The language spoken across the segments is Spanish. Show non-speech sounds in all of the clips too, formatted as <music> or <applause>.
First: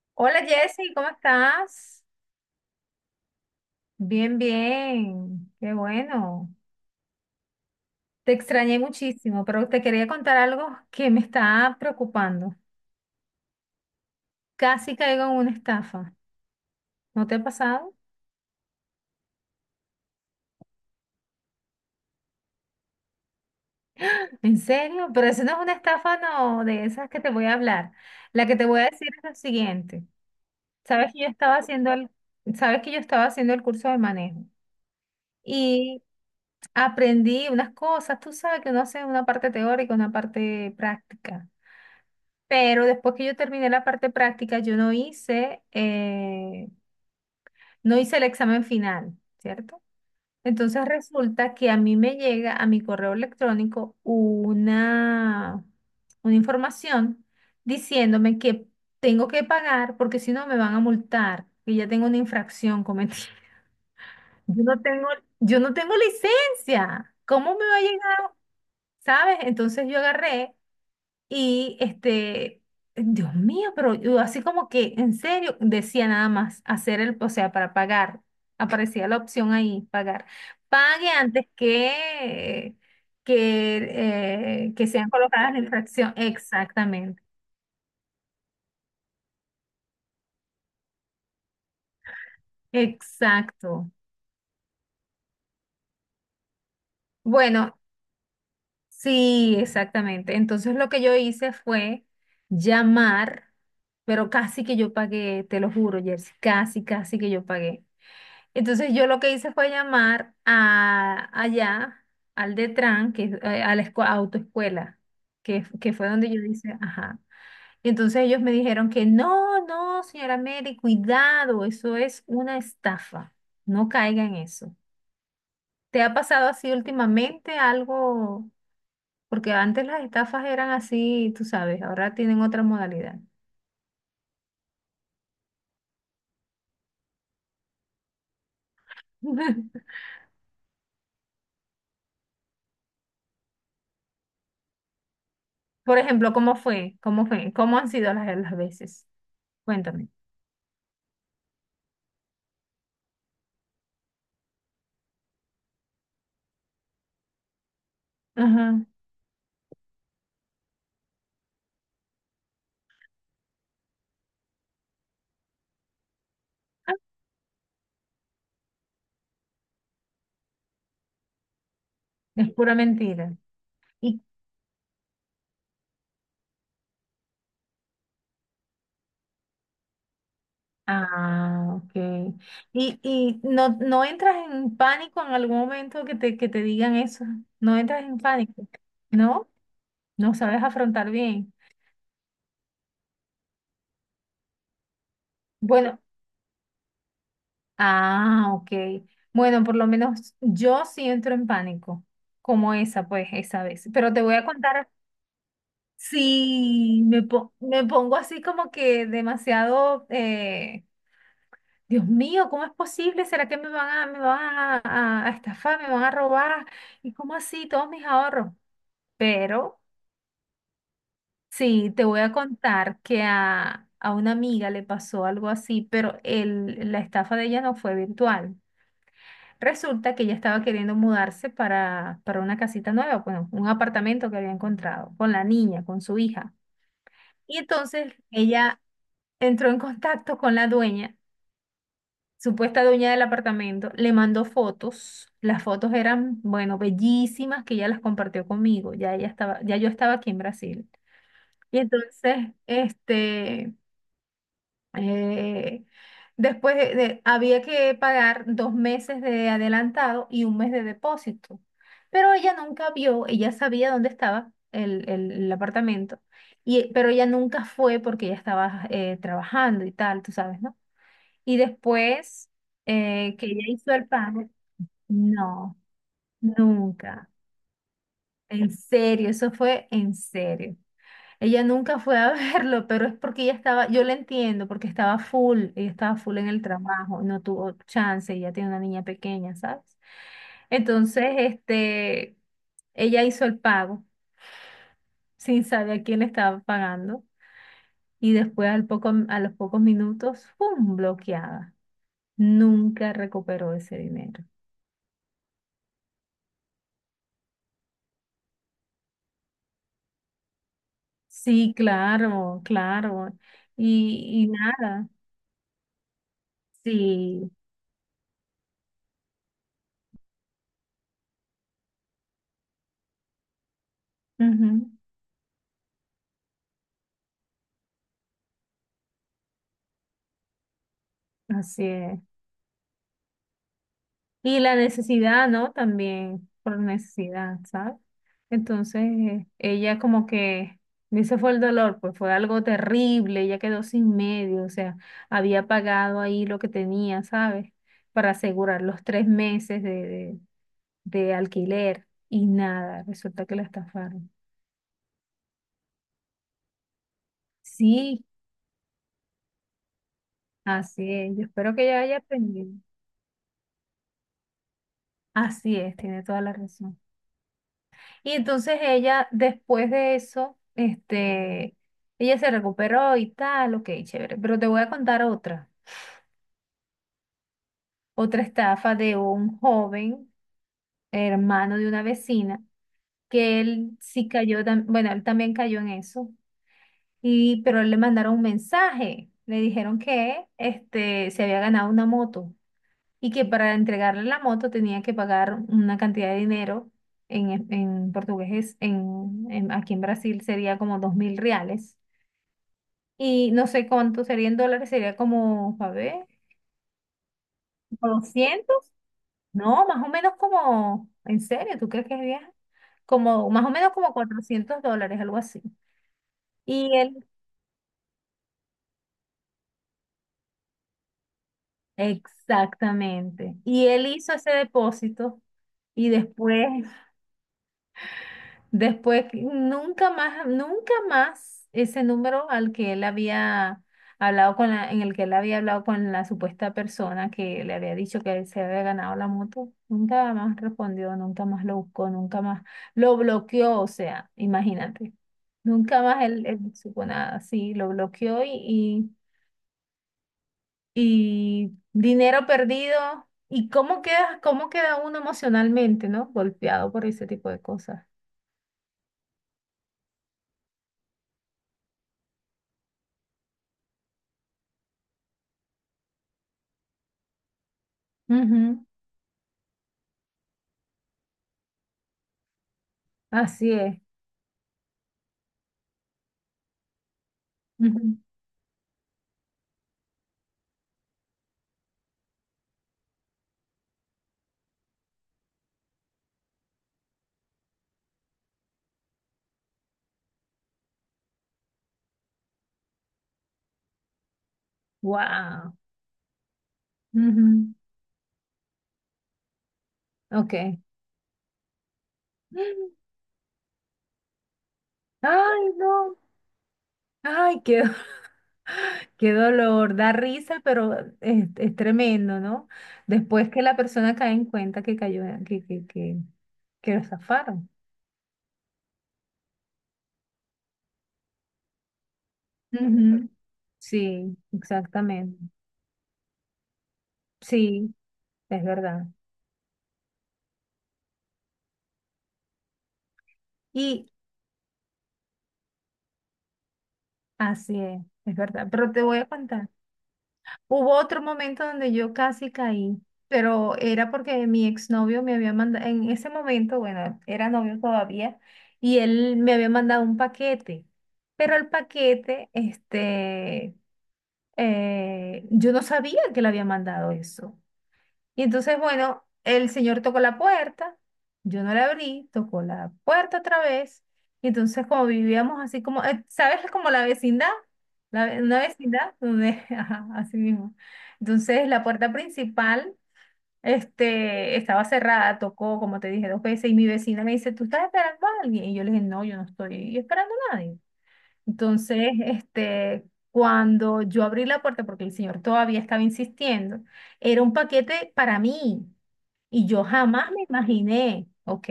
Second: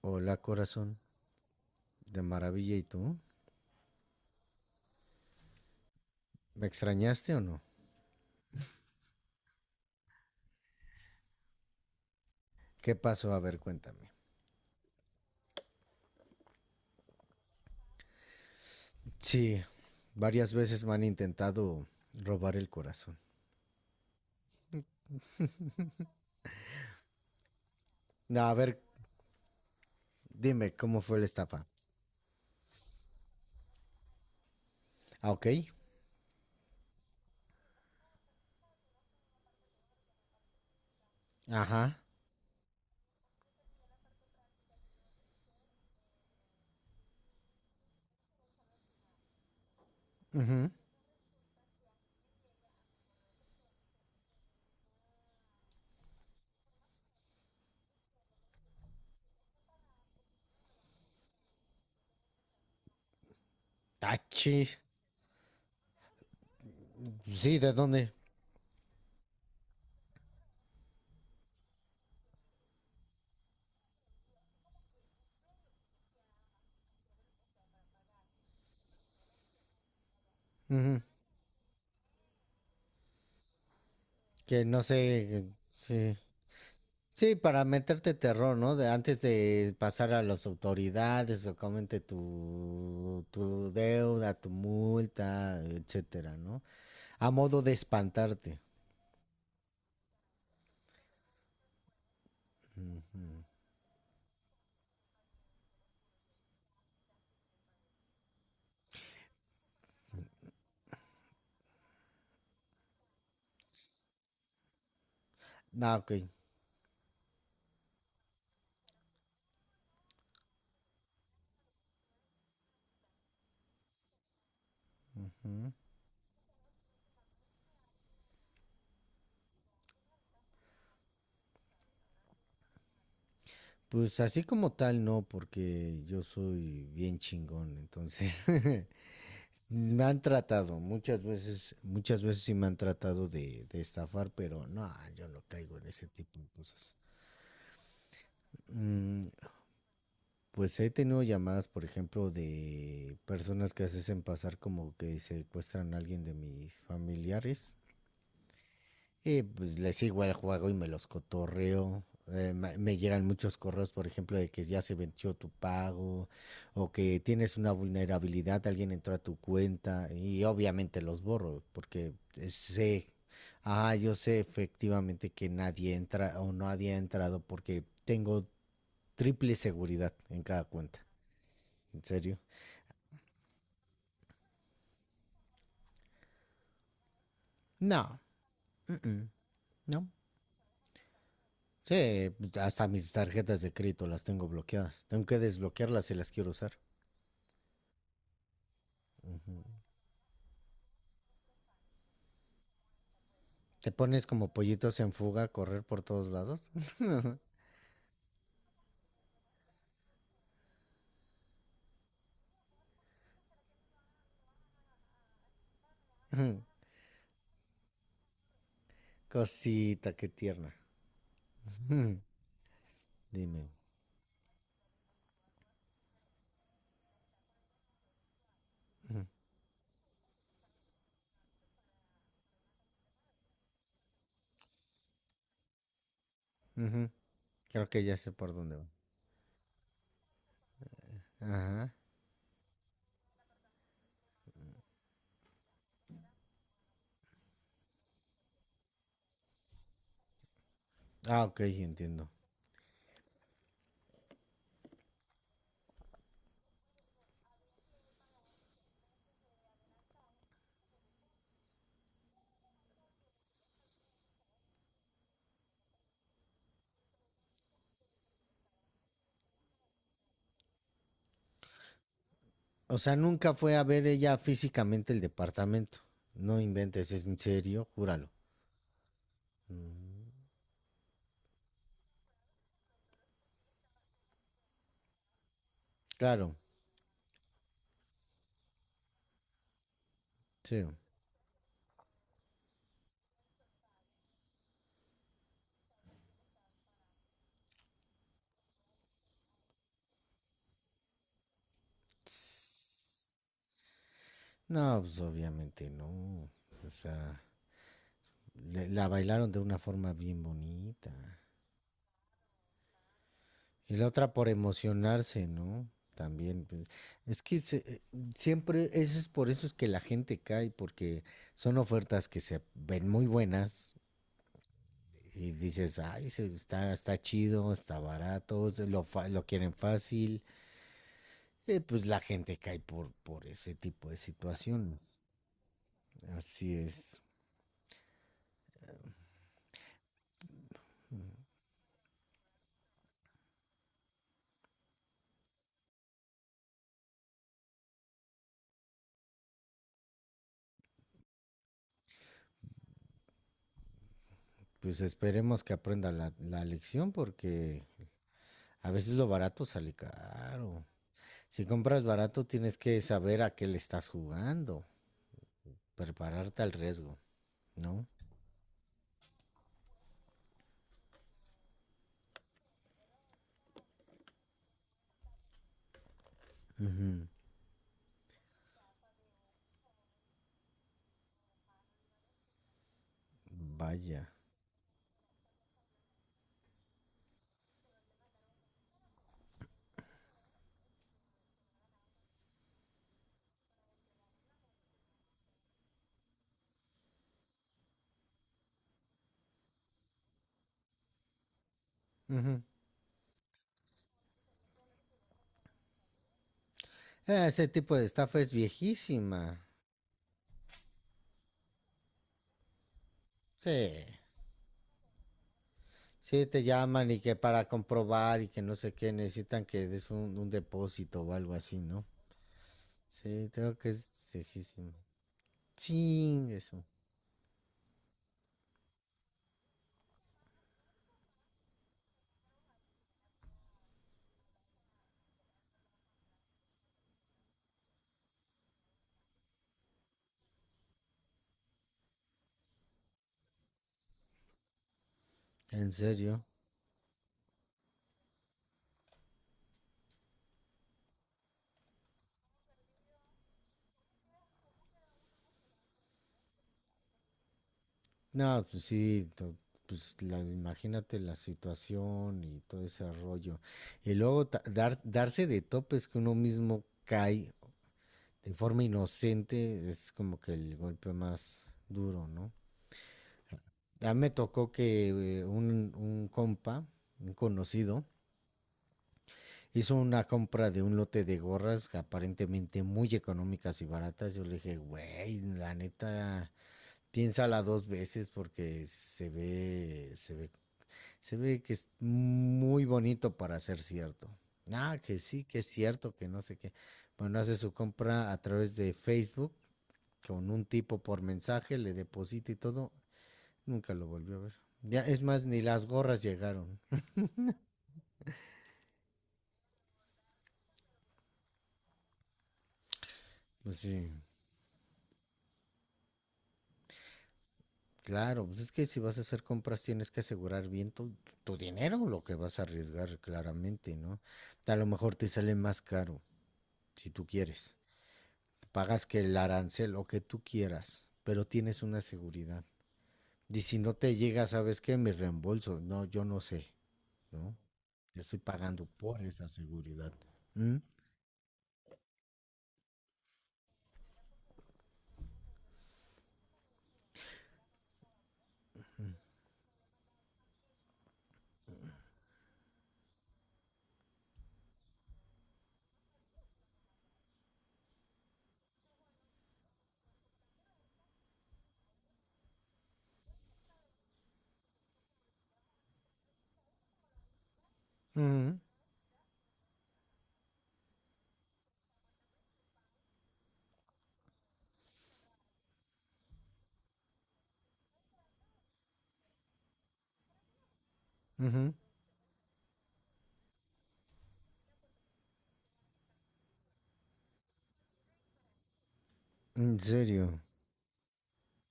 Hola Hola Jessy, corazón, ¿cómo estás? de maravilla y tú. Bien, bien, qué bueno. ¿Me extrañaste o no? Te extrañé muchísimo, pero te quería contar algo que me está preocupando. ¿Qué pasó? A ver, cuéntame. Casi caigo en una estafa. ¿No te ha pasado? Sí, varias veces me han intentado robar el corazón. ¿En serio? Pero eso no es una estafa, no, de esas que te voy a hablar. No, La a que te ver, voy a decir es lo siguiente. dime, ¿cómo Sabes fue que la yo estaba estafa? haciendo el, sabes que yo estaba haciendo el curso de manejo. Ah, ok. Y aprendí unas cosas, tú sabes que uno hace una parte teórica, una parte práctica. Ajá. Pero después que yo terminé la parte práctica, yo no hice, no hice el examen final, ¿cierto? Ujú. Entonces resulta que a mí me llega a mi correo electrónico una información diciéndome que tengo que pagar porque si no me van a multar, que ya tengo una infracción cometida. Tachi. Yo no tengo, yo no tengo licencia. ¿Cómo Sí, me ¿de va a dónde? llegar? ¿Sabes? Entonces yo agarré y Dios mío, pero yo así como que en serio decía nada más hacer el, o sea, para pagar. Aparecía la opción ahí, pagar. Ujú. Pague antes que, Que eh, no que sean sé. Colocadas la infracción. Sí. Exactamente. Sí, para meterte terror, ¿no? De antes de pasar a las autoridades o comente tu Exacto. deuda, tu multa, etcétera, ¿no? A modo de Bueno, espantarte. sí, exactamente. Entonces lo que yo hice fue Ujú. llamar, pero casi que yo pagué, te lo juro, Jersey, casi, casi que yo pagué. Entonces yo lo que hice fue llamar a allá, al Detran, que es a la autoescuela, que Ah, fue ok. donde yo hice, ajá. Y entonces ellos me dijeron que no, no, señora Mary, cuidado, eso es una estafa. No caiga en eso. Ujú. ¿Te ha pasado así últimamente algo? Porque antes las estafas eran así, tú sabes, ahora tienen otra modalidad. Pues así como tal, no, porque yo soy bien chingón, entonces <laughs> <laughs> me han tratado muchas veces sí me han tratado de estafar, pero no, yo no caigo en Por ese ejemplo, tipo de ¿cómo cosas. fue? ¿Cómo fue? ¿Cómo han sido las veces? Mm, Cuéntame. pues he tenido llamadas, por ejemplo, de personas que se hacen pasar como que secuestran a alguien de mis familiares. Ajá. Y pues les sigo el juego y me los cotorreo. Me llegan muchos correos, por ejemplo, de que ya se venció tu pago o Ah, que tienes una vulnerabilidad, alguien entró a tu cuenta y obviamente los borro porque es pura sé, mentira. ah, yo Y, sé efectivamente que nadie entra o nadie ha entrado porque tengo triple seguridad en cada cuenta. ah, ok. ¿En serio? ¿Y no, no entras en pánico en algún momento que te digan eso? ¿No entras en No, pánico? mm-mm, ¿No? no. ¿No sabes afrontar bien? Sí, hasta mis tarjetas de crédito las tengo bloqueadas. Tengo que Bueno, desbloquearlas si las quiero usar. ah, ok. Bueno, por lo menos yo sí entro en pánico, como esa, pues, esa vez. Te Pero te pones voy a como contar, pollitos en fuga a correr por todos lados. sí, me pongo así como que demasiado, Dios mío, ¿cómo es posible? ¿Será que me van a estafar, me van a robar? <laughs> ¿Y cómo así todos mis ahorros? Pero Cosita, qué tierna. sí, te voy a <laughs> contar que Dime. a una amiga le pasó algo así, pero la estafa de ella no fue virtual. <laughs> Resulta que ella estaba queriendo mudarse para una casita nueva, bueno, un apartamento que había encontrado con la niña, con su hija. Ujú. Y Creo que entonces ya sé por dónde ella va. entró en contacto con la dueña, Ajá. supuesta dueña del apartamento, le mandó fotos. Las fotos eran, bueno, bellísimas que ella las compartió conmigo. Ya yo estaba aquí en Brasil. Ah, ok, Y entiendo. entonces, Eh, después había que pagar 2 meses de adelantado y un mes de depósito. Pero ella nunca vio, ella sabía dónde estaba el apartamento, y, pero ella nunca fue porque ella estaba trabajando y tal, tú sabes, ¿no? Y después O sea, que nunca ella fue a hizo ver el ella pago, físicamente el no, departamento. No inventes, es nunca. en serio, júralo. En serio, eso fue en Mm, serio. Ella nunca fue a <laughs> verlo, pero es porque ella estaba, yo la entiendo, porque estaba full, ella estaba full claro, en el trabajo, no tuvo chance, ella tiene una niña pequeña, ¿sabes? sí. Entonces, este, ella hizo el pago sin saber a quién le estaba pagando y después a los pocos minutos, ¡pum!, bloqueada. Nunca recuperó ese dinero. No, pues obviamente no. O sea, la bailaron de una forma bien bonita. Sí, claro, claro. Y la otra Y, por y nada, emocionarse, ¿no? También. Pues, es sí, que siempre, eso es por eso es que la gente cae, porque son ofertas que se ven muy buenas ujú, y dices, ay, está, está chido, está barato, se lo, lo quieren fácil. Así Pues la es. gente cae por ese tipo de Y la situaciones. necesidad, ¿no? También Así por es. necesidad, ¿sabes? Entonces, ella como que, ese fue el dolor, pues fue algo terrible, ella quedó sin medio, o sea, había pagado ahí lo que tenía, ¿sabes? Para asegurar los 3 meses de alquiler y nada, resulta que la estafaron. Pues esperemos que aprenda la, la lección porque Sí, a veces lo barato sale caro. así es, yo Si espero que ella compras haya barato aprendido. tienes que saber a qué le estás jugando. Así es, tiene toda la Prepararte al razón. riesgo, ¿no? Y entonces ella, después de eso, este, ella se recuperó y tal, ok, chévere. Pero te voy a contar otra, Uh -huh. otra estafa de un joven hermano de una vecina, que él sí Vaya. cayó, bueno, él también cayó en eso, pero le mandaron un mensaje, le dijeron que se había ganado una moto y que para entregarle la moto tenía que pagar una cantidad de dinero, en portugués, aquí en Brasil sería como 2000 reales. Uh -huh. Y no sé cuánto sería en dólares, sería como, a ver, Ese tipo de como estafa es 200, viejísima. no, más o menos como, en serio, ¿tú crees que es viaje? Como, más o Sí. menos como 400 dólares, algo así. Sí, te Y llaman y él, que para comprobar y que no sé qué necesitan que des un depósito o algo así, ¿no? Sí, exactamente, creo y que él es hizo ese viejísimo. depósito y Ching, eso. después, nunca más, nunca más ese número al que él había hablado con la, en el que él había hablado con la supuesta persona que le había dicho que él se había ganado la moto, nunca más respondió, nunca más lo buscó, nunca más lo bloqueó, o sea, imagínate, ¿En nunca más serio? él supo nada, sí, lo bloqueó y dinero perdido. ¿Y cómo queda uno emocionalmente, ¿no? Golpeado por ese tipo de cosas. No, pues sí, no, pues la, imagínate la situación y todo ese rollo. Y luego darse de topes que uno mismo cae de Ujú, forma inocente es como que el golpe más duro, ¿no? así es. A mí me tocó que un compa, un conocido, hizo una compra de un lote de gorras aparentemente muy económicas y baratas. Yo le dije, güey, la neta, piénsala dos veces porque se ve, se ve, se ve que es muy bonito para ser cierto. Ah, que sí, que es Wow. cierto, que no sé qué. Bueno, hace su compra a través de Facebook con un Ok. tipo por mensaje, le deposita y todo, nunca lo volvió a ver. Ya, es más, ni Ay, las no. gorras llegaron. Ay, <laughs> qué dolor. Da risa, pero es tremendo, ¿no? Después que la Pues persona sí, cae en cuenta que cayó, que lo zafaron. claro, pues es que si vas a hacer compras tienes que asegurar bien tu, tu dinero, lo que vas a arriesgar Ujú. claramente, ¿no? Sí, A lo mejor te exactamente. sale más caro, si tú quieres. Sí, es Pagas verdad. que el arancel, lo que tú quieras, pero tienes una seguridad. Y si no Y te llega, ¿sabes qué? Mi reembolso. No, yo no sé, ¿no? así es Estoy verdad. pagando Pero te voy por a esa contar. seguridad. ¿Mm? Hubo otro momento donde yo casi caí, pero era porque mi exnovio me había mandado, en ese momento, bueno, era novio todavía, y él me había mandado un paquete, pero el paquete, este, yo no sabía que le había mandado eso. Y entonces, bueno, el señor tocó la puerta, yo no la abrí, tocó la puerta otra vez, y entonces como vivíamos así como, ¿sabes? <laughs> Como la vecindad, Ujú, una vecindad donde, <laughs> ajá, así mismo. Entonces la puerta principal, estaba cerrada, tocó, como te dije, 2 veces, y mi vecina me dice, ¿tú estás esperando a alguien? Y yo le dije, no, yo no estoy esperando a nadie. ujú. Entonces, cuando yo abrí la puerta, porque el señor todavía estaba insistiendo, era un paquete para mí. Y ¿En yo jamás serio? me imaginé, ¿ok?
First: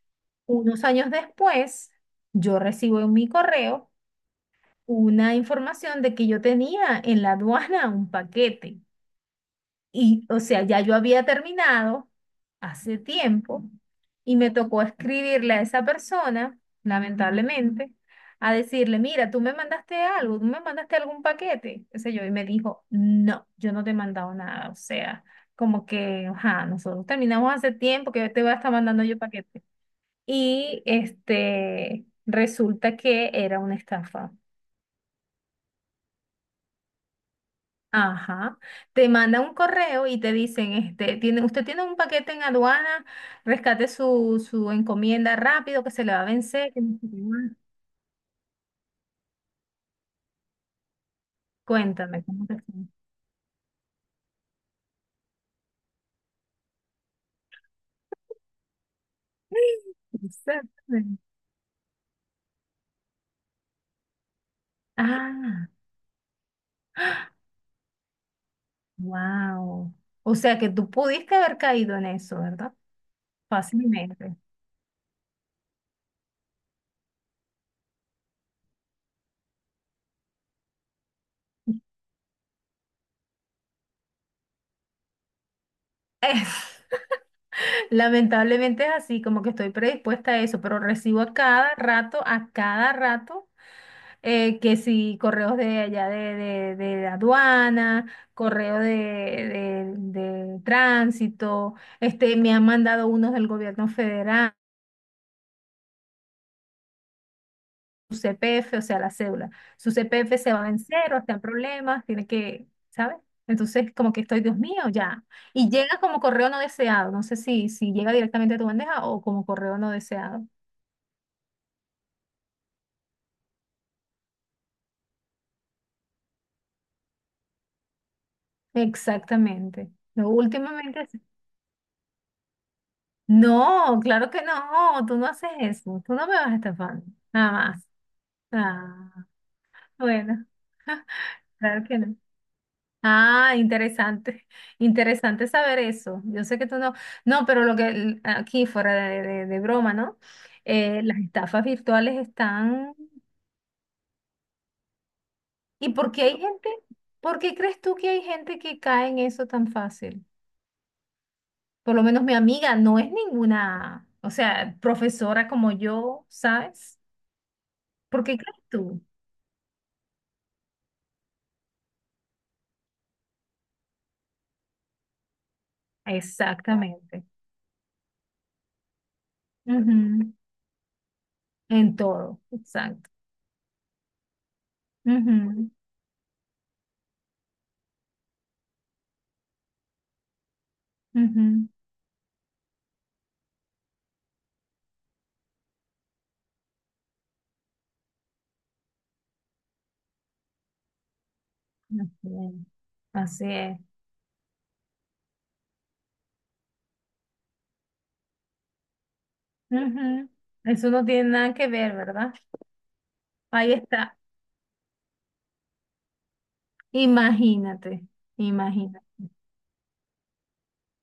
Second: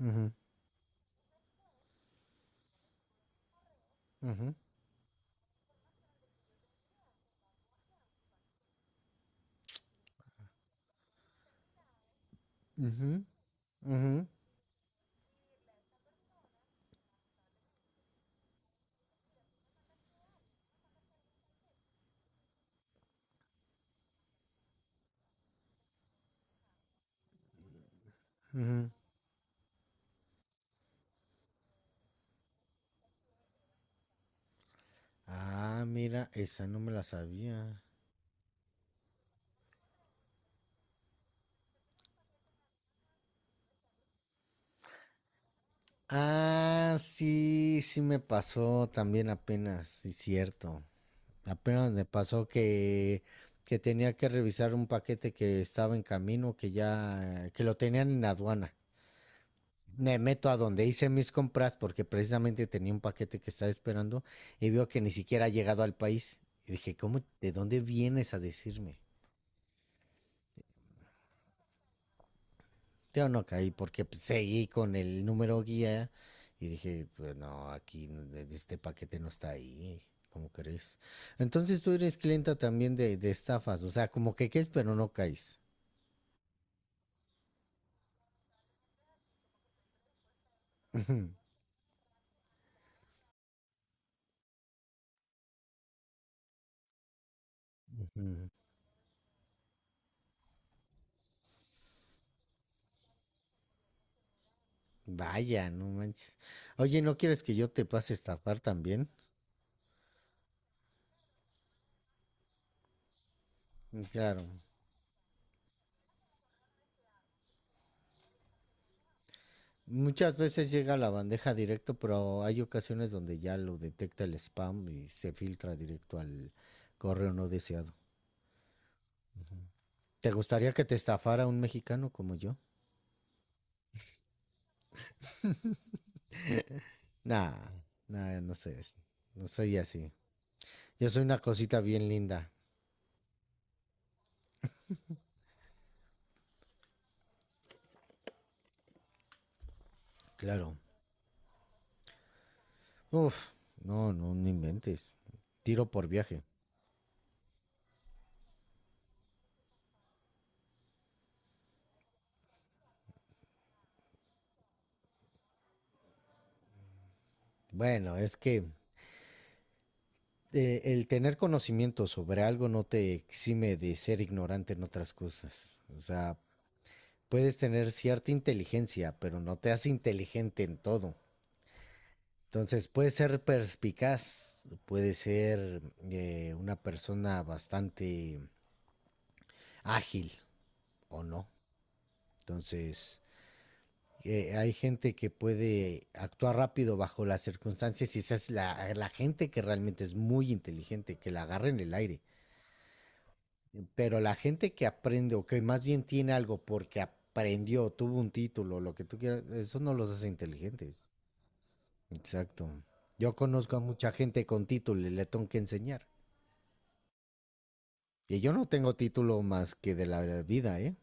Ujú, Unos años después, yo recibo en mi correo ujú, una información de que yo tenía en la aduana un paquete. Y, o sea, ya yo había terminado hace ujú, tiempo ujú, y me tocó escribirle a esa persona, lamentablemente, a decirle, mira, tú me mandaste algo, tú me mandaste algún paquete, qué sé yo, y me dijo, no, yo no te he mandado nada, o sea, como que, ajá, nosotros terminamos hace tiempo que te voy a estar ujú. mandando yo paquete. Y resulta que era una estafa. Ah, mira, esa no me la sabía. Ajá. Te manda un correo y te dicen, usted tiene un paquete en aduana, rescate su, encomienda rápido que se le va a vencer, que Ah, no sé qué más. sí, sí me pasó también apenas, sí, cierto. Apenas me Cuéntame, ¿cómo pasó te fue? Que tenía que revisar un paquete que estaba en camino, que ya, que lo tenían en aduana. Me meto a donde hice Exactamente. mis compras porque precisamente tenía un paquete que estaba esperando y veo que ni siquiera ha Ah, llegado al país. Y dije, ¿cómo, de dónde vienes a decirme? wow. O sea que tú pudiste haber caído en eso, ¿verdad? Yo no caí porque pues, Fácilmente. seguí con el número guía y dije, pues no, aquí este paquete no está ahí, ¿cómo crees? Entonces tú eres clienta también de estafas, o sea, como que caes pero no caes. Es- <laughs> lamentablemente es así, como que estoy predispuesta a eso, pero recibo a cada rato, a cada rato. Que si correos de allá de aduana, Ujú. correo de, de tránsito, me han mandado unos del gobierno federal, Vaya, no manches. Oye, ¿no quieres que yo te pase a su estafar CPF, o sea, también? la cédula. Su CPF se va en cero, está en problemas, tiene que, ¿sabes? Entonces, Mm, como que estoy, claro. Dios mío, ya. Y llega como correo no deseado, no sé si llega directamente a tu bandeja o como correo no Muchas deseado. veces llega a la bandeja directo, pero hay ocasiones donde ya lo detecta el spam y se filtra directo al correo no deseado. Exactamente. No, ¿Te gustaría que te últimamente. estafara un mexicano como yo? No, claro que no, tú no haces eso, tú no me vas estafando, Nah, nada más. nah, no sé. Ah, No soy así. bueno, Yo soy una <laughs> cosita claro que bien no. linda. Ah, interesante, <laughs> interesante saber eso. Yo sé que tú no, no, pero lo que aquí fuera de, de broma, ¿no? Claro. Las estafas virtuales están... Uf, no, no, no inventes. Tiro ¿Y por por qué hay viaje. gente? ¿Por qué crees tú que hay gente que cae en eso tan fácil? Por lo menos mi amiga no es ninguna, o sea, profesora como yo, ¿sabes? Bueno, ¿Por es qué crees que tú? El tener conocimiento sobre algo no te exime de ser ignorante en otras cosas. O sea, Exactamente. puedes tener cierta inteligencia, pero no te hace Ujú. inteligente en todo. En todo, Entonces, exacto. puedes ser perspicaz, puedes Ujú, ser una persona bastante ágil o no. ujú. Entonces, hay gente que puede actuar rápido bajo las circunstancias y esa es la, la gente que realmente es muy inteligente, que la agarra en el aire. Así es. Así es. Pero la gente que aprende o que más bien tiene algo porque aprendió, tuvo un título, lo que tú quieras, eso no los hace Ujú. Eso no inteligentes. tiene nada que ver, ¿verdad? Exacto. Yo Ahí conozco a mucha está. gente con título y le tengo que enseñar. Imagínate, Y yo no tengo imagínate. título más que de la vida, ¿eh?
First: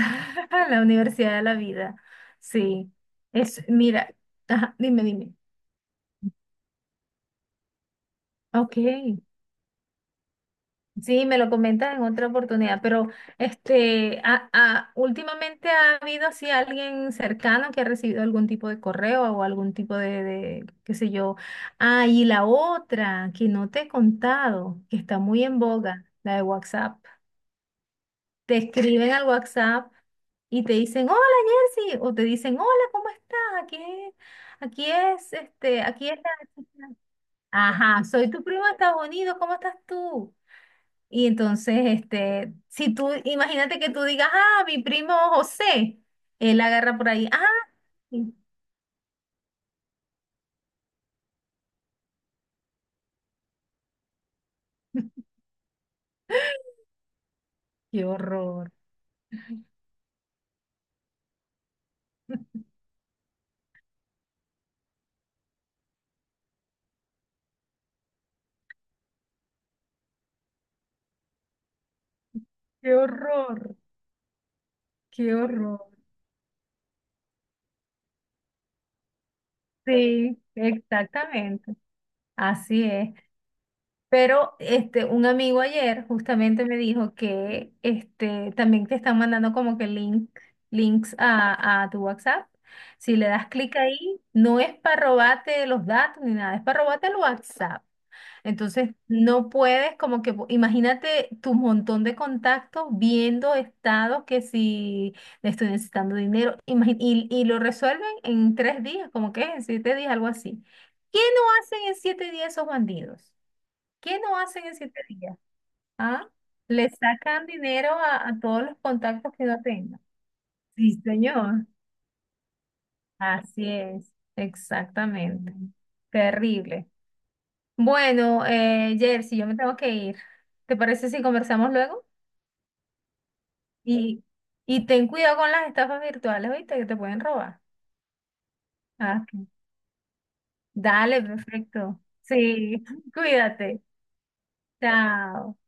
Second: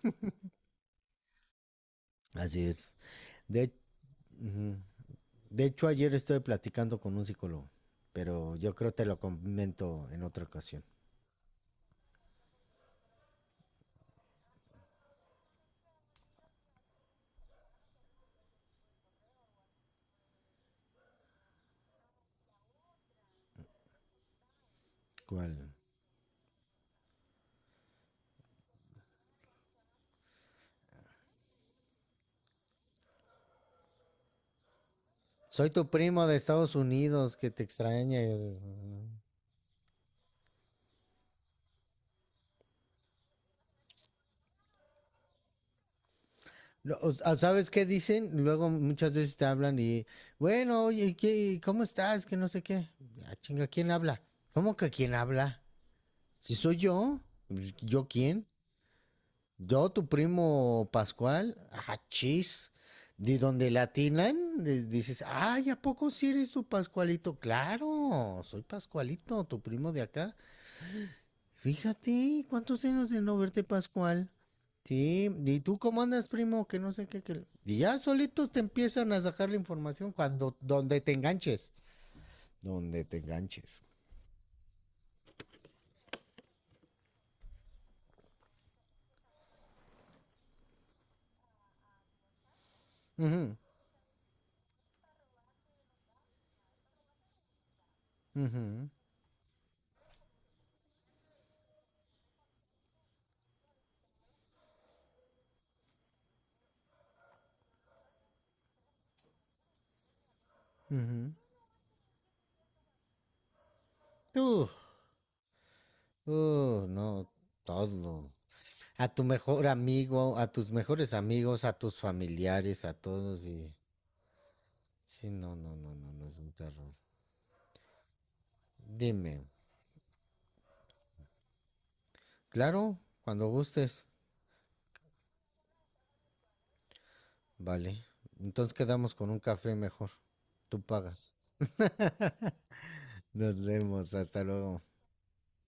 <laughs> La universidad de la vida. Así es. Sí. Es, De, mira, uh ajá, -huh. dime, dime. De hecho, ayer estuve platicando con un psicólogo, pero yo Ok. creo te lo comento en otra ocasión. Sí, me lo comentas en otra oportunidad, pero últimamente ha habido así alguien cercano que ha recibido algún tipo de correo o algún tipo qué sé yo. Ah, y la otra que no te he contado, que está muy en ¿Cuál? boga, la de WhatsApp. Te escriben al WhatsApp y te dicen, hola Jersey, o te dicen, hola, ¿cómo estás? Aquí, Soy tu aquí es primo de la... Estados Unidos, que te Ajá, extraña. soy tu primo de Estados Unidos, ¿cómo estás tú? Y entonces, si tú, imagínate que tú digas, ah, mi primo José, él agarra por ahí, ah, ¿Sabes qué dicen? sí. Luego muchas veces te hablan y, bueno, oye, ¿qué, ¿cómo estás? Que no sé qué. Ah, chinga, ¿quién habla? ¿Cómo que quién <laughs> habla? Si soy yo, pues, Qué ¿yo quién? horror, Yo, tu primo Pascual, ah, chis. De donde le atinan, dices, ay, ¿a poco si eres tu Pascualito? Claro, soy Pascualito, tu primo de acá. Fíjate, ¿cuántos qué años de no verte, horror, Pascual? Sí, qué ¿y tú horror. cómo andas, primo? Que no sé qué, que... Y ya solitos te empiezan a sacar la información Sí, cuando, donde te enganches. exactamente, así Donde es. te enganches. Pero un amigo ayer justamente me dijo que también te están mandando como que links a tu WhatsApp. Si le das Ujú, clic ahí, no es para robarte los datos ni nada, es para robarte el WhatsApp. ujú, Entonces, no puedes como que, imagínate tu montón de contactos viendo estados que si le estoy necesitando dinero, y lo resuelven en 3 días, como que en 7 días, algo así. ¿Qué ujú. no hacen en 7 días esos bandidos? ¿Qué no hacen Tú, en siete días? ¿Ah? Le no, sacan dinero a, todo. a todos los A tu contactos que no mejor tengan. amigo, a tus Sí, mejores amigos, señor. a tus familiares, a todos Así y... es, Sí, exactamente. no, no, no, no, no es un Terrible. terror. Bueno, Dime. Jersey, yo me tengo que ir. ¿Te parece si conversamos luego? Claro, cuando gustes. Y, y ten cuidado con las estafas virtuales, ¿viste? Que te pueden robar. Vale. Entonces quedamos Ah, con un ok. café mejor. Tú Dale, pagas. perfecto. Sí, <laughs> Nos cuídate. vemos, hasta luego. Chao.